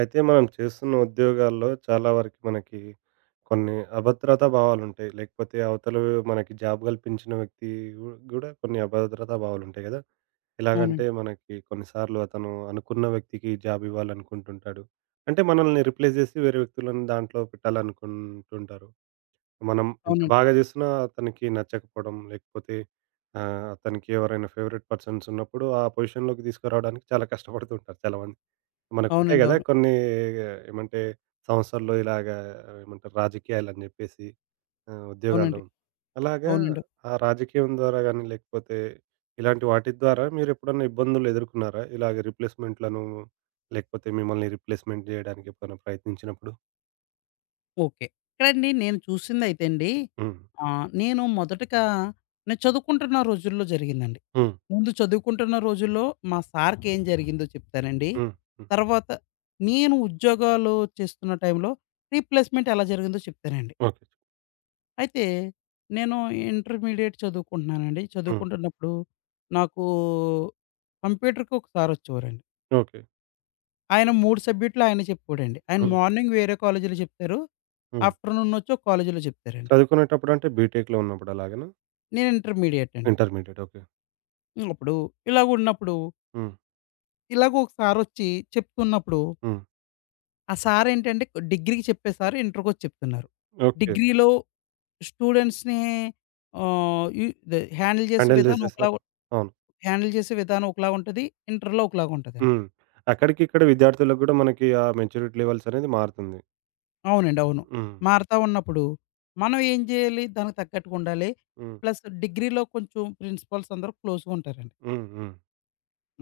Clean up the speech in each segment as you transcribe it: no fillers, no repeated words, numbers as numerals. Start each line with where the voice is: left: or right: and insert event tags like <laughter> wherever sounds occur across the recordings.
right: అయితే మనం చేస్తున్న ఉద్యోగాల్లో చాలా వరకు మనకి కొన్ని అభద్రతా భావాలుంటాయి. లేకపోతే అవతల మనకి జాబ్ కల్పించిన వ్యక్తి గూడా కొన్ని అభద్రతా భావాలుంటాయి గదా!
left: అవునండి.
right: ఎలాగంటే మనకి కొన్ని సార్లు అతను అనుకున్న వ్యక్తికి జాబ్ ఇవ్వాలనుకుంటుంటాడు. అంటే మనల్ని రిప్లేస్ జేసి వేరే వ్యక్తులను దాంట్లో పెట్టాలనుకుంటుంటారు. మనం ఎంత
left: అవునండి.
right: బాగా జేసినా అతనికి నచ్చకపోవడం లేకపోతే అతనికి ఎవరైనా ఫేవరెట్ పర్సన్స్ ఉన్నప్పుడు ఆ పొజిషన్‌లోకి తీసుకురావడానికి చాలా కష్టపడుతుంటారు చాలామంది. మనకుంటాయి
left: అవునండి.
right: గదా!
left: అవును.
right: కొన్ని ఏమంటే సంస్థల్లో ఇలాగా ఏమంటారు రాజకీయాలని జెప్పేసి
left: అవునండి.
right: ఉద్యోగాల్లో. అలాగా
left: అవునండి.
right: ఆ రాజకీయం ద్వారా గానీ, లేకపోతే ఇలాంటి వాటి ద్వారా మీరెప్పుడన్నా ఇబ్బందులు ఎదుర్కొన్నారా? ఇలాగ రీప్లేస్‌మెంట్‌లను లేకపోతే మిమ్మల్ని రీప్లేస్‌మెంట్ జేయడానికి ఎప్పుడైనా ప్రయత్నించినప్పుడు?
left: ఓకే. ఇక్కడండి నేను చూసిందైతే అండి
right: హ్మ్.
left: నేను మొదటగా నేను చదువుకుంటున్న రోజుల్లో జరిగిందండి.
right: హ్మ్.
left: ముందు చదువుకుంటున్న రోజుల్లో మా సార్‌కేం జరిగిందో చెప్తానండి.
right: హ్మ్. హ్మ్.
left: తర్వాత నేను ఉద్యోగాలు చేస్తున్న టైంలో రీప్లేస్‌మెంట్ ఎలా జరిగిందో చెప్తానండి.
right: ఓకే.
left: అయితే నేను ఇంటర్మీడియేట్ చదువుకుంటున్నానండి.
right: హ్మ్.
left: చదువుకుంటున్నప్పుడు నాకు కంప్యూటర్‌కి ఒక సారొచ్చేవారండి.
right: ఓకే.
left: ఆయన 3 సబ్జెక్టులు ఆయన చెప్పుకోడండి. ఆయన
right: హ్మ్.
left: మార్నింగ్ వేరే కాలేజీలో చెప్తారు.
right: హ్మ్.
left: ఆఫ్టర్‌నూన్ వచ్చి ఒక కాలేజీలో చెప్తారండి.
right: చదువుకునేటప్పుడంటే బీటెక్‌లో ఉన్నప్పుడు అలాగనా?
left: నేను ఇంటర్మీడియేట్ అండి.
right: ఇంటర్మీడియేట్. ఓకే.
left: హ్మ్. అప్పుడు ఇలాగున్నప్పుడు
right: హ్మ్.
left: ఇలాగ ఒక సారొచ్చి చెప్తున్నప్పుడు,
right: హ్మ్.
left: ఆ సారేంటంటే డిగ్రీకి చెప్పే సారు ఇంటర్‌కొచ్చి చెప్తున్నారు.
right: ఓకే.
left: డిగ్రీలో స్టూడెంట్స్‌ని ఆహ్, ఈ ద హ్యాండిల్ చేసే
right: హ్యాండిల్
left: విధానం
right: జేసేసారు.
left: ఒకలాగా
right: అవును.
left: హ్యాండిల్ చేసే విధానం ఒకలాగుంటది. ఇంటర్‌లో ఒకలాగుంటదండి.
right: హ్మ్. అక్కడికిక్కడ విద్యార్థులకు గూడా మనకి ఆ మెచ్యూరిటీ లెవెల్స్ అనేది మారుతుంది.
left: అవునండి. అవును.
right: హ్మ్.
left: మారతా ఉన్నప్పుడు మనం ఏం చేయాలి? దానికి తగ్గట్టుగా ఉండాలి.
right: హ్మ్.
left: ప్లస్ డిగ్రీలో కొంచెం ప్రిన్సిపల్స్ అందరూ క్లోజ్‌గా ఉంటారండి.
right: హ్మ్. హ్మ్.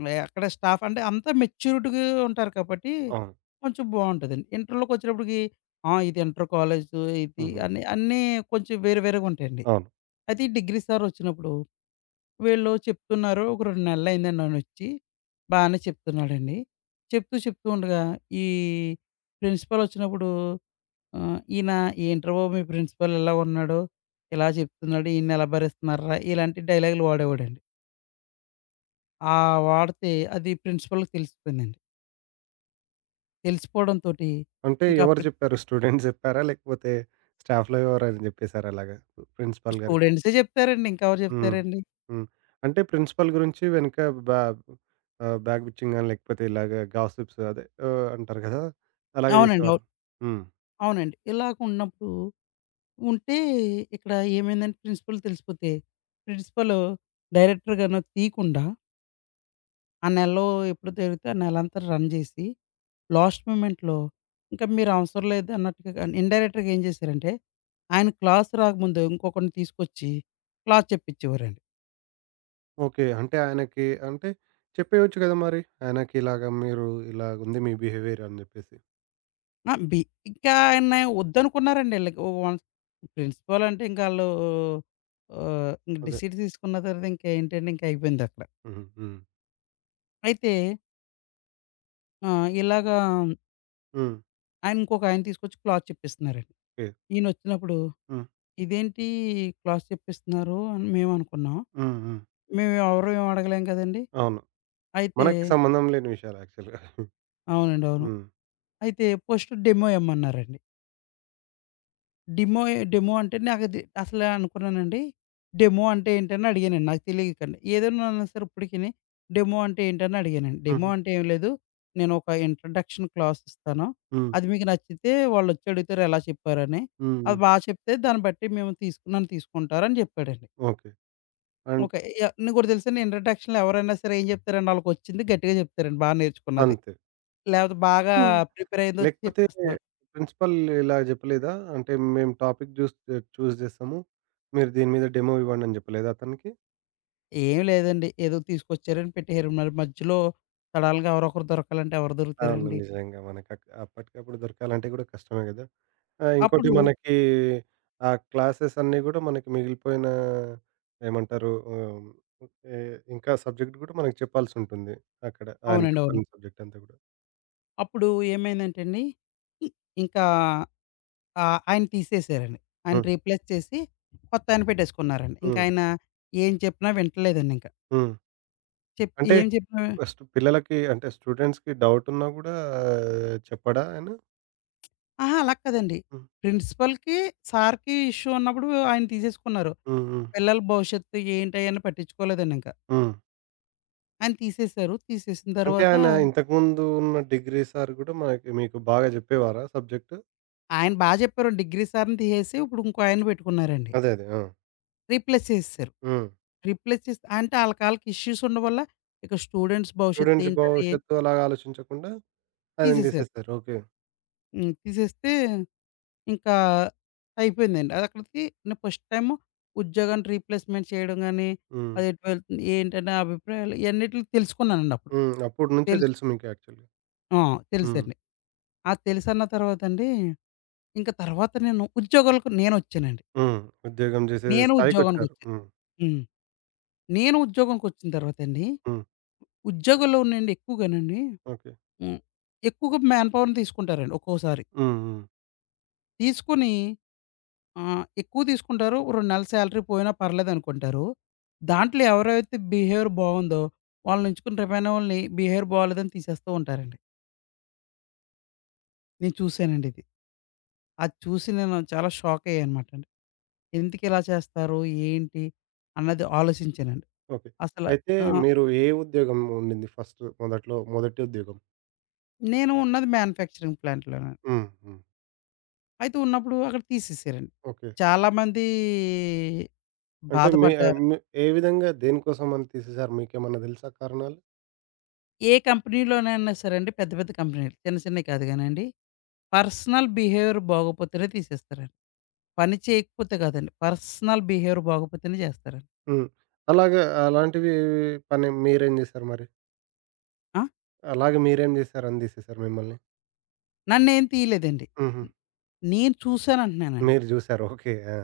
left: మే అక్కడ స్టాఫ్ అంటే అంతా మెచ్యూరిటీగా ఉంటారు కాబట్టి
right: అవును.
left: కొంచెం బావుంటదండి. ఇంటర్‌లోకొచ్చేటప్పటికి ఆ! ఇది ఇంటర్ కాలేజు ఇది
right: హుహు.
left: అని అన్నీ కొంచెం వేరు వేరుగా ఉంటాయండి.
right: అవును.
left: అయితే ఈ డిగ్రీ సార్ వచ్చినప్పుడు వీళ్ళు చెప్తున్నారు. ఒక 2 నెలలయిందండి ఆయనొచ్చి. బానే చెప్తున్నాడండి. చెప్తూ చెప్తూ ఉండగా ఈ ప్రిన్సిపల్ వచ్చినప్పుడు ఈయన ఏంట్రా బాబు! మీ ప్రిన్సిపల్ ఇలా ఉన్నాడు, ఇలా చెప్తున్నాడు, ఈయన్ని ఎలా భరిస్తున్నార్రా? ఇలాంటి డైలాగులు వాడేవాడండి. ఆ వాడితే అది ప్రిన్సిపల్‌కి తెలిసిపోయిందండి. తెలిసిపోవడంతోటి
right: అంటే
left: ఇంకా
right: ఎవరు
left: అప్పుడు
right: జెప్పారు? స్టూడెంట్స్ జెప్పారా? లేకపోతే స్టాఫ్‌లో ఎవరైనా జెప్పేసారా అలాగా? ప్రిన్సిపల్ గారికి?
left: స్టూడెంట్సే చెప్తారండి. ఇంకెవరు
right: హ్మ్.
left: చెప్తారండి?
right: హ్మ్. అంటే ప్రిన్సిపల్ గురించి వెనక బ్యా బ్యాక్ బిచ్చింగ్ గాని లేకపోతే ఇలాగ గాసిప్స్ అదే అంటారు గదా! అలాగే
left: అవునండి. అవును.
right: జేసేవారు. హ్మ్.
left: అవునండి. ఇలాగ ఉన్నప్పుడు ఉంటే ఇక్కడ ఏమైందంటే ప్రిన్సిపల్ తెలిసిపోతే, ప్రిన్సిపల్ డైరెక్టర్ గారు తీయకుండా ఆ నెలలో ఎప్పుడు తిరిగితే ఆ నెలంతా రన్ చేసి లాస్ట్ మూమెంట్‌లో ఇంకా మీరు అవసరం లేదు అన్నట్టుగా గాని ఇండైరెక్ట్‌గా ఏం చేశారంటే, ఆయన క్లాస్ రాకముందు ఇంకొకడిని తీసుకొచ్చి క్లాస్ చెప్పించేవారండి.
right: ఓకే. అంటే ఆయనకి అంటే చెప్పేయొచ్చు గదా! మరి ఆయనకి ఇలాగ మీరు ఇలాగుంది మీ బిహేవియర్ అని జెప్పేసి.
left: ఆ! బి ఇంకా ఆయన్ని వద్దనుకున్నారండి ఈళ్ళకి. ఓ వన్స్ ప్రిన్సిపల్ అంటే ఇంక ఆళ్ళు ఇంక
right: అదే.
left: డిసీడ్ తీసుకున్న తర్వాత ఇంక ఏంటంటే ఇంక అయిపోయిందక్కడ.
right: హుహు. హ్మ్.
left: అయితే ఇలాగా
right: హ్మ్.
left: ఆయన ఇంకొక ఆయన తీసుకొచ్చి క్లాస్ చెప్పిస్తున్నారండి.
right: లేదు.
left: ఈయనొచ్చినప్పుడు,
right: హ్మ్.
left: "ఇదేంటి క్లాస్ చెప్పిస్తున్నారు" అని మేమనుకున్నాం.
right: హ్మ్. హ్మ్.
left: మేమెవరు ఏమి అడగలేం కదండీ!
right: అవును.
left: అయితే
right: మనకి సంబంధం లేని విషయాలు యాక్చువల్‌గా.
left: అవునండి. అవును.
right: హ్మ్.
left: అయితే ఫస్ట్ డెమో ఇమ్మన్నారండి. డెమో డెమో అంటే నాకది అసలు అనుకున్నానండి. డెమో అంటే ఏంటని అడిగానండి. నాకు తెలియకండి. ఏదైనా అన్నా సరే ఇప్పటికిని డెమో అంటే ఏంటని అడిగానండి. డెమో
right: హుహు.
left: అంటే ఏం లేదు. నేను ఒక ఇంట్రడక్షన్ క్లాస్ ఇస్తాను.
right: హ్మ్.
left: అది మీకు నచ్చితే వాళ్ళొచ్చి అడుగుతారు ఎలా చెప్పారని.
right: హ్మ్.
left: అది
right: హ్మ్.
left: బా చెప్తే దాన్ని బట్టి మేము తీసుకు నన్ను తీసుకుంటారని చెప్పాడండి.
right: ఓకే. అంట్
left: ఓకే. య నీకు ఒకటి తెలుసండి ఇంట్రడక్షన్‌లో ఎవరైనా సరే ఏం చెప్తారండి ఆళ్ళకొచ్చింది గట్టిగా చెప్తారండి. బా నేర్చుకున్నది.
right: అంతే.
left: లేపోతే బాగా
right: హ్మ్.
left: ప్రిపేర్ అయ్యిందొచ్చి
right: లేకపోతే
left: చెప్పేస్తారు.
right: ప్రిన్సిపల్ ఇలా చెప్పలేదా? అంటే మేము టాపిక్ చూస్ జేస్తాము. మీరు దీని మీద డెమో ఇవ్వండి అని చెప్పలేదా అతనికి?
left: ఏం లేదండి. ఏదో తీసుకొచ్చారని పెట్టేసారు. మరి మధ్యలో సడెన్‌గా ఎవరో ఒకరు దొరకాలంటే ఎవరు
right: అవును.
left: దొరుకుతారండి?
right: నిజంగా మనకు అప్పటికప్పుడు దొరకాలంటే గూడా కష్టమే గదా! ఆ! హ్మ్. ఇంకోటి
left: అప్పుడు
right: మనకి ఆ క్లాసెస్ అన్నీ గూడా మనకి మిగిలిపోయిన ఏమంటారు? ఆహ్, ఎ ఇంకా సబ్జెక్ట్ గూడా మనకు చెప్పాల్సుంటుంది. అక్కడ ఆయన
left: అవునండి. అవును.
right: చెప్పని సబ్జెక్ట్ అంతా గూడా.
left: అప్పుడు ఏమైందంటే అండి, ఇ ఇంకా ఆయన తీసేసారండి. ఆయన
right: హ్మ్.
left: రీప్లేస్ చేసి కొత్తాయన పెట్టేసుకున్నారండి.
right: హ్మ్.
left: ఇంకాయన ఏం చెప్పినా వింటలేదండి ఇంక.
right: హ్మ్. అంటే
left: ఏం చెప్పినా
right: ఫస్ట్ పిల్లలకి అంటే స్టూడెంట్స్‌కి డౌట్ ఉన్నా గూడా చెప్పడా ఆయన?
left: అహా! అలా కాదండి.
right: హ్మ్.
left: ప్రిన్సిపల్‌కి, సార్‌కి ఇష్యూ ఉన్నప్పుడు ఆయన తీసేసుకున్నారు.
right: హ్మ్. హ్మ్.
left: పిల్లల భవిష్యత్తు ఏంటి అయన్నీ పట్టించుకోలేదండి ఇంక.
right: హ్మ్.
left: ఆయన తీసేసారు. తీసేసిన
right: అంటే
left: తర్వాత
right: ఆయన ఇంతకుముందు ఉన్న డిగ్రీ సార్ గూడా మనకి మీకు బాగా జెప్పేవారా సబ్జెక్ట్?
left: ఆయన బా జెప్పారండి. డిగ్రీ సార్‌ని తీసేసి ఇప్పుడు ఇంకో ఆయన్ని పెట్టుకున్నారండి.
right: అదే. అదే. ఆ!
left: రీప్లేస్ చేసేసారు.
right: హ్మ్.
left: రీప్లేస్ చేస్తే అంటే ఆళ్ళకాళ్ళకి ఇష్యూస్ ఉండడం వల్ల ఇక స్టూడెంట్స్ భవిష్యత్తు
right: స్టూడెంట్స్
left: ఏంటని
right: భవిష్యత్తు అలాగా ఆలోచించకుండా ఆయనని
left: తీసేసారు.
right: తీసేసారు. ఓకే.
left: హ్మ్. తీసేస్తే ఇంకా అయిపోయిందండి. అదక్కడికి నేను ఫస్ట్ టైము ఉద్యోగాన్ని రీప్లేస్‌మెంట్ చేయడం గాని,
right: హ్మ్.
left: అది ఎటు వెళ్తుంది? ఏంటనే అభిప్రాయాలు ఇయన్నిటిని తెలుసుకున్నానండి అప్పుడు.
right: హ్మ్. అప్పటి నుంచే
left: తెలుసు
right: తెలుసు మీకు యాక్చువల్‌గా.
left: ఆ!
right: హ్మ్.
left: తెలుసండి. ఆ తెలుసన్న తర్వాతండి, ఇంక తర్వాత నేను ఉద్యోగాలకు నేనొచ్చానండి.
right: హ్మ్. ఉద్యోగం చేసే
left: నేను
right: స్థాయికొచ్చారు.
left: ఉద్యోగానికొచ్చాను.
right: హ్మ్.
left: హ్మ్. నేను ఉద్యోగంకొచ్చిన తర్వాతండి,
right: హ్మ్.
left: ఉద్యోగంలో నుండి ఎక్కువగానండి
right: ఓకే.
left: హ్మ్. ఎక్కువగా మ్యాన్ పవర్‌ని తీసుకుంటారండి ఒక్కోసారి.
right: హ్మ్. హ్మ్.
left: తీసుకొని ఎక్కువ తీసుకుంటారు. 2 నెలల సాలరీ పోయినా పర్లేదనుకుంటారు. దాంట్లో ఎవరైతే బిహేవియర్ బావుందో వాళ్ళని ఎంచుకుని రేపయినోళ్ళని బిహేవియర్ బాలేదని తీసేస్తూ ఉంటారండి. నేను చూసానండి ఇది. అది చూసి నేను చాలా షాక్ అయ్యానమాటండి. ఎందుకిలా చేస్తారు? ఏంటి? అన్నది ఆలోచించానండి.
right: ఓకే.
left: అసల
right: అయితే
left: ఆ!
right: మీరు ఏ ఉద్యోగం ఉండింది ఫస్ట్ మొదట్లో మొదటి ఉద్యోగం?
left: నేను ఉన్నది మ్యానుఫ్యాక్చరింగ్ ప్లాంట్‌లోనండి.
right: హ్మ్. హ్మ్.
left: అయితే ఉన్నప్పుడు అక్కడ తీసేసారండి.
right: ఓకే.
left: చాలామంది
right: అంటే మీ
left: బాధపడ్డారు.
right: మీ ఏ విధంగా దేనికోసమని తీసేసారు? మీకేమన్నా తెలుసా కారణాలు?
left: ఏ కంపెనీలోనైనా సరే అండి పెద్ద, పెద్ద కంపెనీలు చిన్న, చిన్నవి కాదు గానండి. పర్సనల్ బిహేవియర్ బాగోపోతేనే తీసేస్తారండి. పని చేయకపోతే కాదండి. పర్సనల్ బిహేవియర్ బాగోపోతేనే చేస్తారండి.
right: హ్మ్. అలాగా అలాంటివి పని మీరేం చేశారు మరి?
left: ఆ!
right: అలాగే మీరేం చేశారని తీసేసారు మిమ్మల్ని?
left: నన్నేం తీయలేదండి.
right: హుహు.
left: నేను చూసానంటున్నానండి.
right: మీరు జూసారు. ఓకే. ఆ!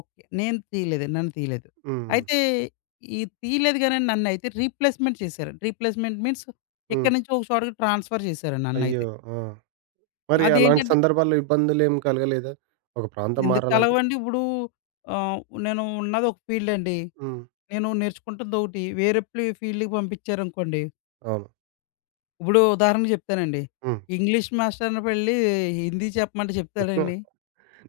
left: ఓకే. నేను తీయలేదండి. నన్ను తీయలేదు.
right: హ్మ్.
left: అయితే ఈ తీయలేదు గానండి నన్నయితే రీప్లేస్‌మెంట్ చేశారండి. Replacement means
right: hmm.
left: ఇక్కడి నుంచి ఒక చోటకి ట్రాన్స్‌ఫర్ చేశారండి నన్నయితే.
right: అయ్యో! ఆ! మరి అలాంటి
left: అదేంటంటే
right: సందర్భాల్లో ఇబ్బందులేం కలగలేదా? ఒక ప్రాంతం
left: ఎందుకు
right: మారాలంటే
left: కలవండి? ఇప్పుడు ఆహ్, నేను ఉన్నది ఒక ఫీల్డ్ అండి.
right: హ్మ్.
left: నేను నేర్చుకుంటుందొకటి. వేరే ఫీల్డ్‌కి పంపించారనుకోండి.
right: అవును.
left: ఇప్పుడు ఉదాహరణకు చెప్తానండి.
right: హ్మ్. చెప్పు.
left: ఇంగ్లీష్ మాస్టర్‌ని వెళ్లి హిందీ చెప్పమంటే
right: <laughs>
left: చెప్తాడండి?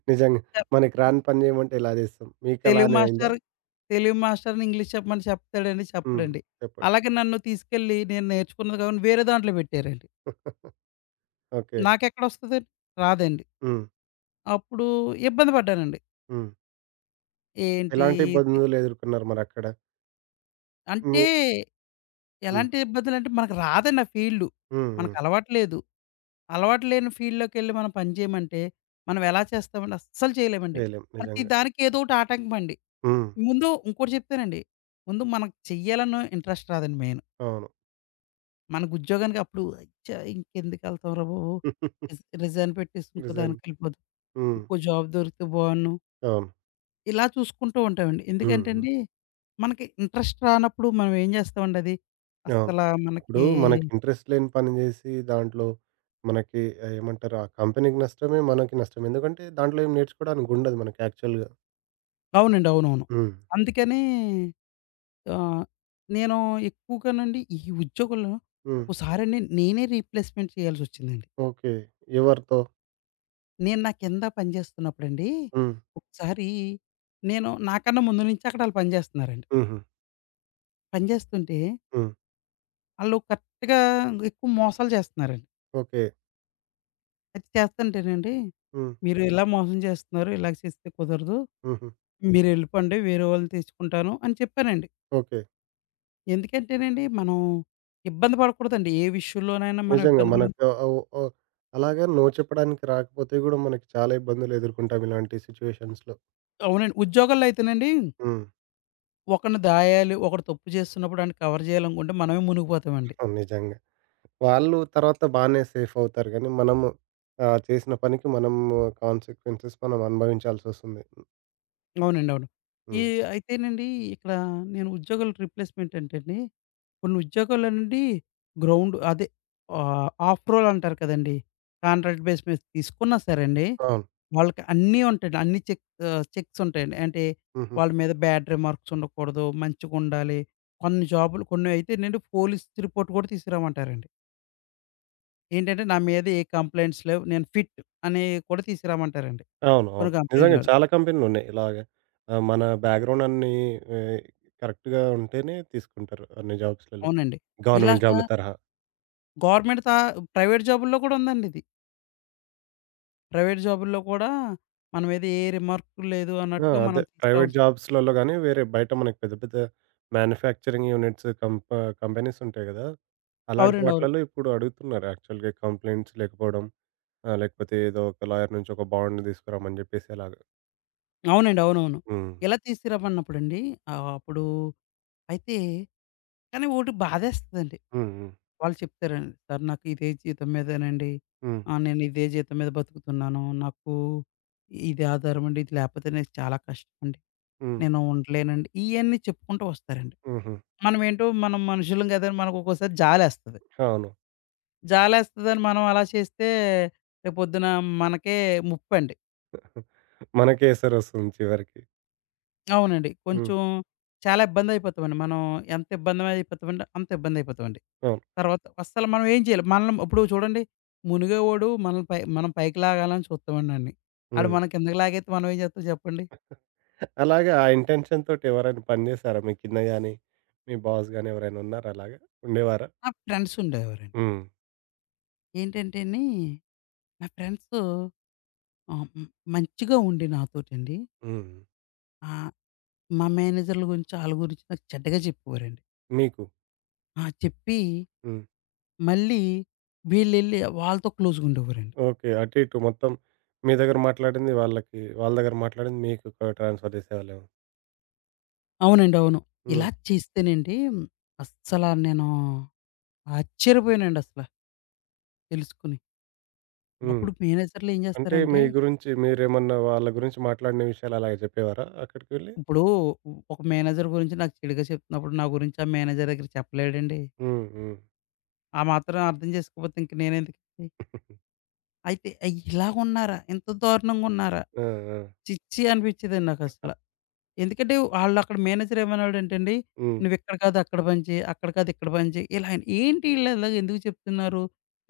right: నిజంగా.
left: చెప్
right: మనకి రాని పని చేయమంటే ఎలా చేస్తాం.
left: తెలుగు
right: మీకలానే అయిందా?
left: మాస్టర్ తెలుగు మాస్టర్‌ని ఇంగ్లీష్ చెప్పమంటే చెప్తాడండి?
right: హ్మ్.
left: చెప్పడండి.
right: చెప్పండి.
left: అలాగే నన్ను తీసుకెళ్ళి నేను నేర్చుకున్నది కాకుండా వేరే దాంట్లో పెట్టారండి.
right: <laughs> ఓకే.
left: నాకెక్కడొస్తదండి? రాదండి.
right: హ్మ్.
left: అప్పుడు ఇబ్బంది పడ్డానండి.
right: హ్మ్.
left: ఏంటి
right: ఎలాంటి
left: ఇది?
right: ఇబ్బందులు ఎదుర్కొన్నారు మరక్కడ?
left: అంటే
right: మీ హ్మ్.
left: ఎలాంటి ఇబ్బందులంటే మనకు రాదండి ఆ ఫీల్డ్.
right: హ్మ్.
left: మనకు
right: హ్మ్.
left: అలవాటు లేదు. అలవాటు లేని ఫీల్డ్‌లోకెళ్ళి మనం పని చేయమంటే, మనం ఎలా చేస్తామండి? అస్సలు చేయలేమండి.
right: చేయలేం
left: ప్రతి
right: నిజంగా.
left: దానికి ఏదో ఒకటి ఆటంకమండి.
right: హ్మ్.
left: ముందు ఇంకోటి చెప్తానండి. ముందు మనకు చెయ్యాలన్న ఇంట్రెస్ట్ రాదండి మెయిన్.
right: అవును.
left: మనకు ఉద్యోగానికి అప్పుడు అచ్చా! ఇంకెందుకెళ్తాంరా బాబు!
right: <laughs>
left: రిజైన్ పెట్టేసి ఇంకో
right: నిజంగా.
left: దానికెళ్ళిపోదాం.
right: హ్మ్.
left: ఇంకో జాబ్ దొరికితే బావున్ను.
right: అవును.
left: ఇలా చూసుకుంటూ ఉంటామండి.
right: హ్మ్.
left: ఎందుకంటే
right: హ్మ్.
left: అండి, మనకి ఇంట్రెస్ట్ రానప్పుడు మనం ఏం చేస్తామండి అది?
right: అవును.
left: అస్సల
right: ఇప్పుడు
left: మనకి
right: మనకి ఇంట్రెస్ట్ లేని పని జేసి దాంట్లో మనకి ఏమంటారు? ఆ కంపెనీకి నష్టమే, మనకి నష్టమే. ఎందుకంటే దాంట్లో ఏం నేర్చుకోవడానికి ఉండదు మనకి యాక్చువల్‌గా.
left: అవునండి. అవునవును.
right: హ్మ్.
left: అందుకని ఆహ్, నేను ఎక్కువగానండి ఈ ఉద్యోగంలో
right: హ్మ్.
left: ఒక్కోసారండి నేనే రీప్లేస్‌మెంట్ చేయాల్సొచ్చిందండి.
right: ఓకే. ఎవరితో?
left: నేను నా కింద పని చేస్తున్నప్పుడండి,
right: హ్మ్.
left: ఒకసారి నేను నాకన్నా ముందు నుంచి అక్కడ ఆళ్ళు పని చేస్తన్నారండి.
right: హుహు.
left: పని చేస్తుంటే
right: హ్మ్.
left: ఆళ్ళు కరెక్ట్‌గా ఎక్కువ మోసాలు చేస్తన్నారండి.
right: ఓకే.
left: అది చేస్తంటేనండి,
right: హ్మ్.
left: "మీరు ఇలా మోసం చేస్తున్నారు, ఇలాగ చేస్తే కుదరదు.
right: హుహు.
left: మీరెళ్ళిపోండి, వేరే వాళ్ళని తెచ్చుకుంటాను" అని చెప్పానండి.
right: ఓకే.
left: ఎందుకంటేనండి, మనం ఇబ్బంది పడకూడదండి. ఏ విషయంలోనైనా మనం
right: నిజంగా
left: ఇబ్బంది పడ
right: మనకు అలాగే నో చెప్పడానికి రాకపోతే గూడా మనకి చాలా ఇబ్బందులు ఎదుర్కొంటాం ఇలాంటి సిట్యుయేషన్స్‌లో.
left: అవునండి. ఉద్యోగాల్లో అయితేనండి,
right: హ్మ్.
left: ఒకడిని దాయాలి, ఒకడు తప్పు చేస్తున్నప్పుడు ఆడిని కవర్ చేయాలనుకుంటే మనమే మునిగిపోతామండి.
right: అవును. నిజంగా. వాళ్ళు తర్వాత బానే సేఫవుతారు గానీ, మనము చేసిన పనికి మనము కాన్సిక్వెన్సెస్ మనం అనుభవించాల్సొస్తుంది.
left: అవునండి. అవును. ఈ
right: హ్మ్.
left: అయితేనండి ఇక్కడ నేను ఉద్యోగాల రీప్లేస్‌మెంట్ అంటే అండి, కొన్ని ఉద్యోగాలనండి గ్రౌండ్ అదే ఆఫ్ రోల్ అంటారు కదండీ! కాంట్రాక్ట్ బేస్ మీద తీసుకున్నా సరే అండి,
right: అవును.
left: వాళ్ళకి అన్నీ ఉంటాయండి. అన్ని చెక్ చెక్స్ ఉంటాయండి. అంటే
right: హుహు.
left: వాళ్ళ మీద బ్యాడ్ రిమార్క్స్ ఉండకూడదు, మంచిగుండాలి. కొన్ని జాబులు కొన్ని అయితేనండి పోలీస్ రిపోర్ట్ కూడా తీసుకురామంటారండి. ఏంటంటే నా మీద ఏ కంప్లెయింట్స్ లేవు. నేను ఫిట్ అనేవి కూడా తీసుకురామంటారండి.
right: అవునవును.
left: కొన్ని
right: నిజంగా
left: కంపెనీల్లోని.
right: చాలా కంపెనీలున్నాయి ఇలాగే. మన బ్యాక్‌గ్రౌండ్ అన్నీ ఆహ్, కరెక్ట్‌గా ఉంటేనే తీసుకుంటారు అన్ని జాబ్స్‌లలో.
left: అవునండి. ఇలాగ
right: గవర్నమెంట్ జాబ్‌ల తరహా.
left: గవర్నమెంట్ తా ప్రైవేట్ జాబుల్లో కూడా ఉందండి ఇది. ప్రైవేట్ జాబుల్లో కూడా మన మీద ఏ రిమార్క్ లేదు
right: ఆ!
left: అన్నట్టుగా మనం
right: అదే. ప్రైవేట్
left: తీసుకురావాల్సి
right: జాబ్స్‌లలో గానీ, వేరే బయట మనకి పెద్ద పెద్ద మ్యానుఫ్యాక్చరింగ్ యూనిట్స్ కంపెనీసుంటాయి గదా! అలాంటి
left: అవునండి. అవును.
right: వాటిలలో ఇప్పుడు అడుగుతున్నారు యాక్చువల్‌గా కంప్లెయింట్స్ లేకపోవడం. ఆ! లేకపోతే ఏదో ఒక లాయర్ నుంచి ఒక బాండ్ తీసుకురమ్మని చెప్పేసి అలాగా.
left: అవునండి. అవునవును.
right: హ్మ్.
left: ఇలా తీసుకురమ్మన్నప్పుడండి అప్పుడు అయితే కానీ ఓటి బాధేస్తదండి.
right: హ్మ్. హ్మ్.
left: వాళ్ళు చెప్తారండి, "సార్ నాకు ఇదే జీతం మీదేనండి.
right: హ్మ్.
left: నేను ఇదే జీతం మీద బతుకుతున్నాను. నాకు ఇది ఆధారం అండి. ఇది లేకపోతే నాకు చాలా కష్టం అండి.
right: హ్మ్.
left: నేను ఉండలేనండి." ఇయన్నీ చెప్పుకుంటూ వస్తారండి.
right: హుహు.
left: మనమేంటో మనం మనుషులం కదండీ! మనకు ఒక్కోసారి జాలేస్తది.
right: అవును.
left: జాలేస్తదని మనం అలా చేస్తే రేపొద్దున మనకే ముప్పండి.
right: మనకే ఎసరొస్తుంది చివరికి.
left: అవునండి.
right: హ్మ్.
left: కొంచెం చాలా ఇబ్బందయిపోతామండి. మనం ఎంత ఇబ్బందయిపోతామంటే అంత ఇబ్బందయిపోతామండి.
right: అవును.
left: తర్వాత అస్సలు మనం ఏం చేయలేం. మనల్ని ఇప్పుడు చూడండి మునిగేవోడు మనల్ని మనం పైకి లాగాలని చూస్తామండండి. ఆడు
right: హ్మ్.
left: మన కిందకి లాగేత్తే మనం ఏం చేత్తాం చెప్పండి?
right: అలాగా ఆ ఇంటెన్షన్‌తోటి ఎవరైనా పని చేసారా? మీ కింద గాని, మీ బాస్ గాని ఎవరైనా ఉన్నారా అలాగా? ఉండేవారా?
left: నాకు ఫ్రెండ్స్ ఉండేవారండి.
right: హ్మ్.
left: ఏంటంటేని నా ఫ్రెండ్సు ఆహ్, హ్మ్. మంచిగా ఉండి నాతోటండి
right: హ్మ్.
left: ఆహ్, మా మేనేజర్ల గురించి ఆళ్ళ గురించి నాకు చెడ్డగా చెప్పేవారండి.
right: మీకు.
left: ఆ! చెప్పి
right: హ్మ్.
left: మళ్ళీ వీళ్ళెళ్ళి వాళ్ళతో క్లోజ్‌గుండేవారండి.
right: ఓకే. అటు ఇటు మొత్తం మీ దగ్గర మాట్లాడింది వాళ్ళకి, వాళ్ళ దగ్గర మాట్లాడింది మీకు ట్రాన్స్‌ఫర్ చేసేవాళ్ళేమో.
left: అవునండి. అవును. ఇలా
right: హ్మ్.
left: చేస్తేనండి అస్సలా నేను ఆశ్చర్యపోయానండి అసల తెలుసుకొని.
right: హ్మ్.
left: అప్పుడు మేనేజర్‌లు ఏం
right: అంటే
left: చేస్తారంటే,
right: మీ గురించి మీరేమన్నా వాళ్ళ గురించి మాట్లాడిన విషయాలు అలాగ చెప్పేవారా అక్కడికి వెళ్ళి?
left: ఇప్పుడు ఒక మేనేజర్ గురించి నాకు చెడుగా చెప్తున్నప్పుడు నా గురించి ఆ మేనేజర్ దగ్గర చెప్పలేడండి.
right: హ్మ్. హ్మ్.
left: ఆ మాత్రం అర్థం చేసుకోకపోతే ఇంక నేనెందుకండి. అయితే ఇలాగున్నారా? ఇంత దారుణంగున్నారా?
right: ఆ! ఆ!
left: ఛీ! ఛీ! అనిపించేదండి నాకసల. ఎందుకంటే ఆళ్ళక్కడ మేనేజర్ ఏమన్నాడంటండి,
right: హ్మ్.
left: "నువ్విక్కడ కాదు అక్కడ పని చేయి, అక్కడ కాదు ఇక్కడ పని చేయి" ఇలా ఆయన ఏంటి ఈళ్ళిలాగ ఎందుకు చెప్తున్నారు?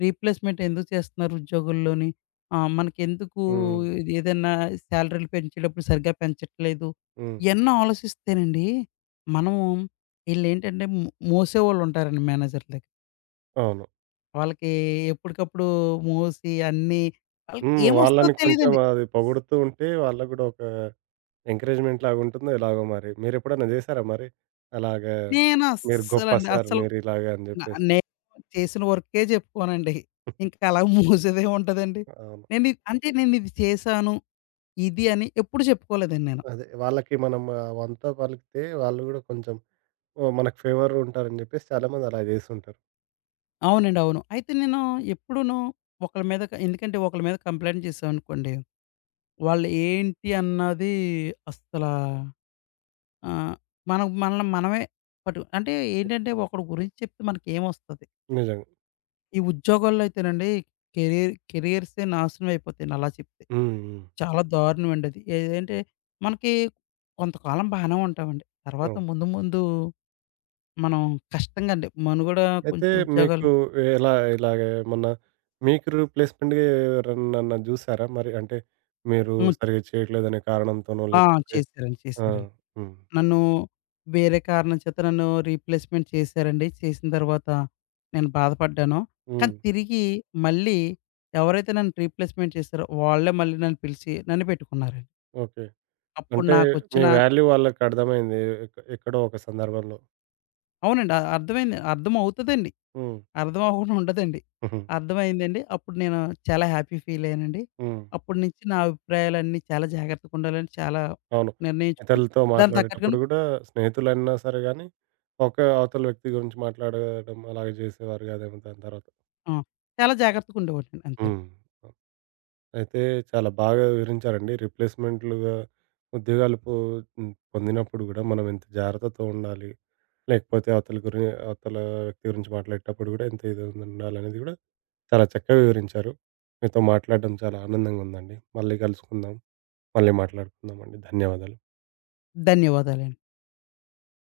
left: రీప్లేస్‌మెంట్ ఎందుకు చేస్తున్నారు ఉద్యోగుల్లోని? మనకెందుకు
right: హ్మ్.
left: ఏదన్నా సాలరీలు పెంచేటప్పుడు సరిగ్గా పెంచట్లేదు.
right: హ్మ్.
left: ఇయన్నీ ఆలోచిస్తేనండి, మనము ఈళ్ళేంటంటే మోసేవాళ్ళుంటారండి మేనేజర్ దగ్గర.
right: అవును.
left: వాళ్ళకి ఎప్పటికప్పుడు మోసి అన్నీ ఆళ్ళకి
right: హ్మ్.
left: ఏమొస్తదో
right: వాళ్ళని కొంచెం
left: తెలీదండి.
right: అది పొగుడుతూ ఉంటే వాళ్ళకి గూడా ఒక ఎంకరేజ్‌మెంట్ లాగుంటుందో ఎలాగో మరి. మీరెప్పుడన్నా జేశారా మరి? అలాగా
left: నేను
right: మీరు గొప్ప
left: అస్సలండి
right: సార్
left: అస్సలు
right: మీరిలాగ అని
left: న
right: జెప్పేసి.
left: నేను చేసిన వర్కే చెప్పుకోనండి. ఇంక అలా మూసేదేముంటదండి.
right: అవును.
left: నేను అంటే నేనిది చేశాను, ఇది అని ఎప్పుడు చెప్పుకోలేదండి నేను.
right: అదే వాళ్ళకి మనం అవంతా పలికితే వాళ్ళు గూడా కొంచెం ఓహ్! మనకు ఫేవర్ ఉంటారని జెప్పేసి చాలామంది అలా జేస్తుంటారు.
left: అవునండి. అవును. అయితే నేను ఎప్పుడూను ఒకళ్ళ మీద ఎందుకంటే ఒకళ్ళ మీద కంప్లెయింట్ చేసామనుకోండి, వాళ్ళు ఏంటి అన్నది అస్సలా ఆహ్, మనం మనల్ని మనమే పట్టు అంటే ఏంటంటే ఒకడి గురించి చెప్తే మనకేమొస్తది?
right: నిజంగా.
left: ఈ ఉద్యోగాల్లో అయితేనండి కెరియర్సే నాశనం అయిపోతాయండి అలా చెప్తే.
right: హ్మ్. హ్మ్.
left: చాలా దారుణమండి అది. ఏదంటే మనకి కొంతకాలం బానే ఉంటామండి. తర్వాత
right: అవును.
left: ముందు ముందు మనం కష్టంగా అండి. మనుగడ
right: అయితే
left: కొంచెం ఉద్యోగాలు
right: మీకు ఎలా ఇలాగ మొన్న మీకు రీప్లేస్‌మెంట్‌గా ఎవరినన్నా జూసారా మరి? అంటే మీరు
left: హ్మ్.
right: సరిగ్గా చేయట్లేదనే కారణంతోనో
left: ఆ!
right: లేకపోతే
left: చేశారండి.
right: ఆ!
left: చేశారండి.
right: హ్మ్.
left: నన్ను వేరే కారణం చేత నన్ను రీప్లేస్‌మెంట్ చేశారండి. చేసిన తర్వాత నేను బాధపడ్డాను. కానీ
right: హ్మ్.
left: తిరిగి మళ్ళీ ఎవరైతే నన్ను రీప్లేస్‌మెంట్ చేశారో వాళ్ళే మళ్ళీ నన్ను పిలిచి నన్ను పెట్టుకున్నారండి.
right: ఓకే.
left: అప్పుడు
right: అంటే మీ
left: నాకొచ్చిన
right: వాల్యూ వాళ్ళకి అర్థమైంది ఎక్కడో ఒక సందర్భంలో.
left: అవునండి. అర్థమైంది. అర్థమవుతదండి.
right: హ్మ్.
left: అర్థం అవ్వకుండా ఉండదండి.
right: హుహు.
left: అర్థమైందండి. అప్పుడు నేను చాలా హ్యాపీ ఫీల్ అయ్యానండి.
right: హ్మ్.
left: అప్పటి నుంచి నా అభిప్రాయాలన్నీ చాలా జాగ్రత్తగుండాలని చాలా
right: అవును.
left: నిర్ణయించుకుని,
right: ఇతరులతో
left: దానికి
right: మాట్లాడేటప్పుడు
left: తగ్గట్టుగాను
right: గూడా స్నేహితులన్నా సరే గానీ, ఒక అవతల వ్యక్తి గురించి మాట్లాడడం అలాగే జేసేవారు గాదేమో దాని తర్వాత.
left: ఆ! చాలా జాగ్రత్తగా ఉండేవాడినండి. అంతేను.
right: హ్మ్. అయితే చాలా బాగా వివరించారండి. రీప్లేస్‌మెంట్‌లుగా ఉద్యోగాలు పొందినప్పుడు గూడా మనం ఎంత జాగ్రత్తతో ఉండాలి. లేకపోతే అవతల అవతల వ్యక్తి గురించి మాట్లాడేటప్పుడు గూడా ఎంత ఇది ఉండాలనేది గూడా చాలా చక్కగా వివరించారు. మీతో మాట్లాడడం చాలా ఆనందంగా ఉందండి. మళ్ళీ కలుసుకుందాం. మళ్ళీ మాట్లాడుకుందామండి. ధన్యవాదాలు.
left: ధన్యవాదాలండి.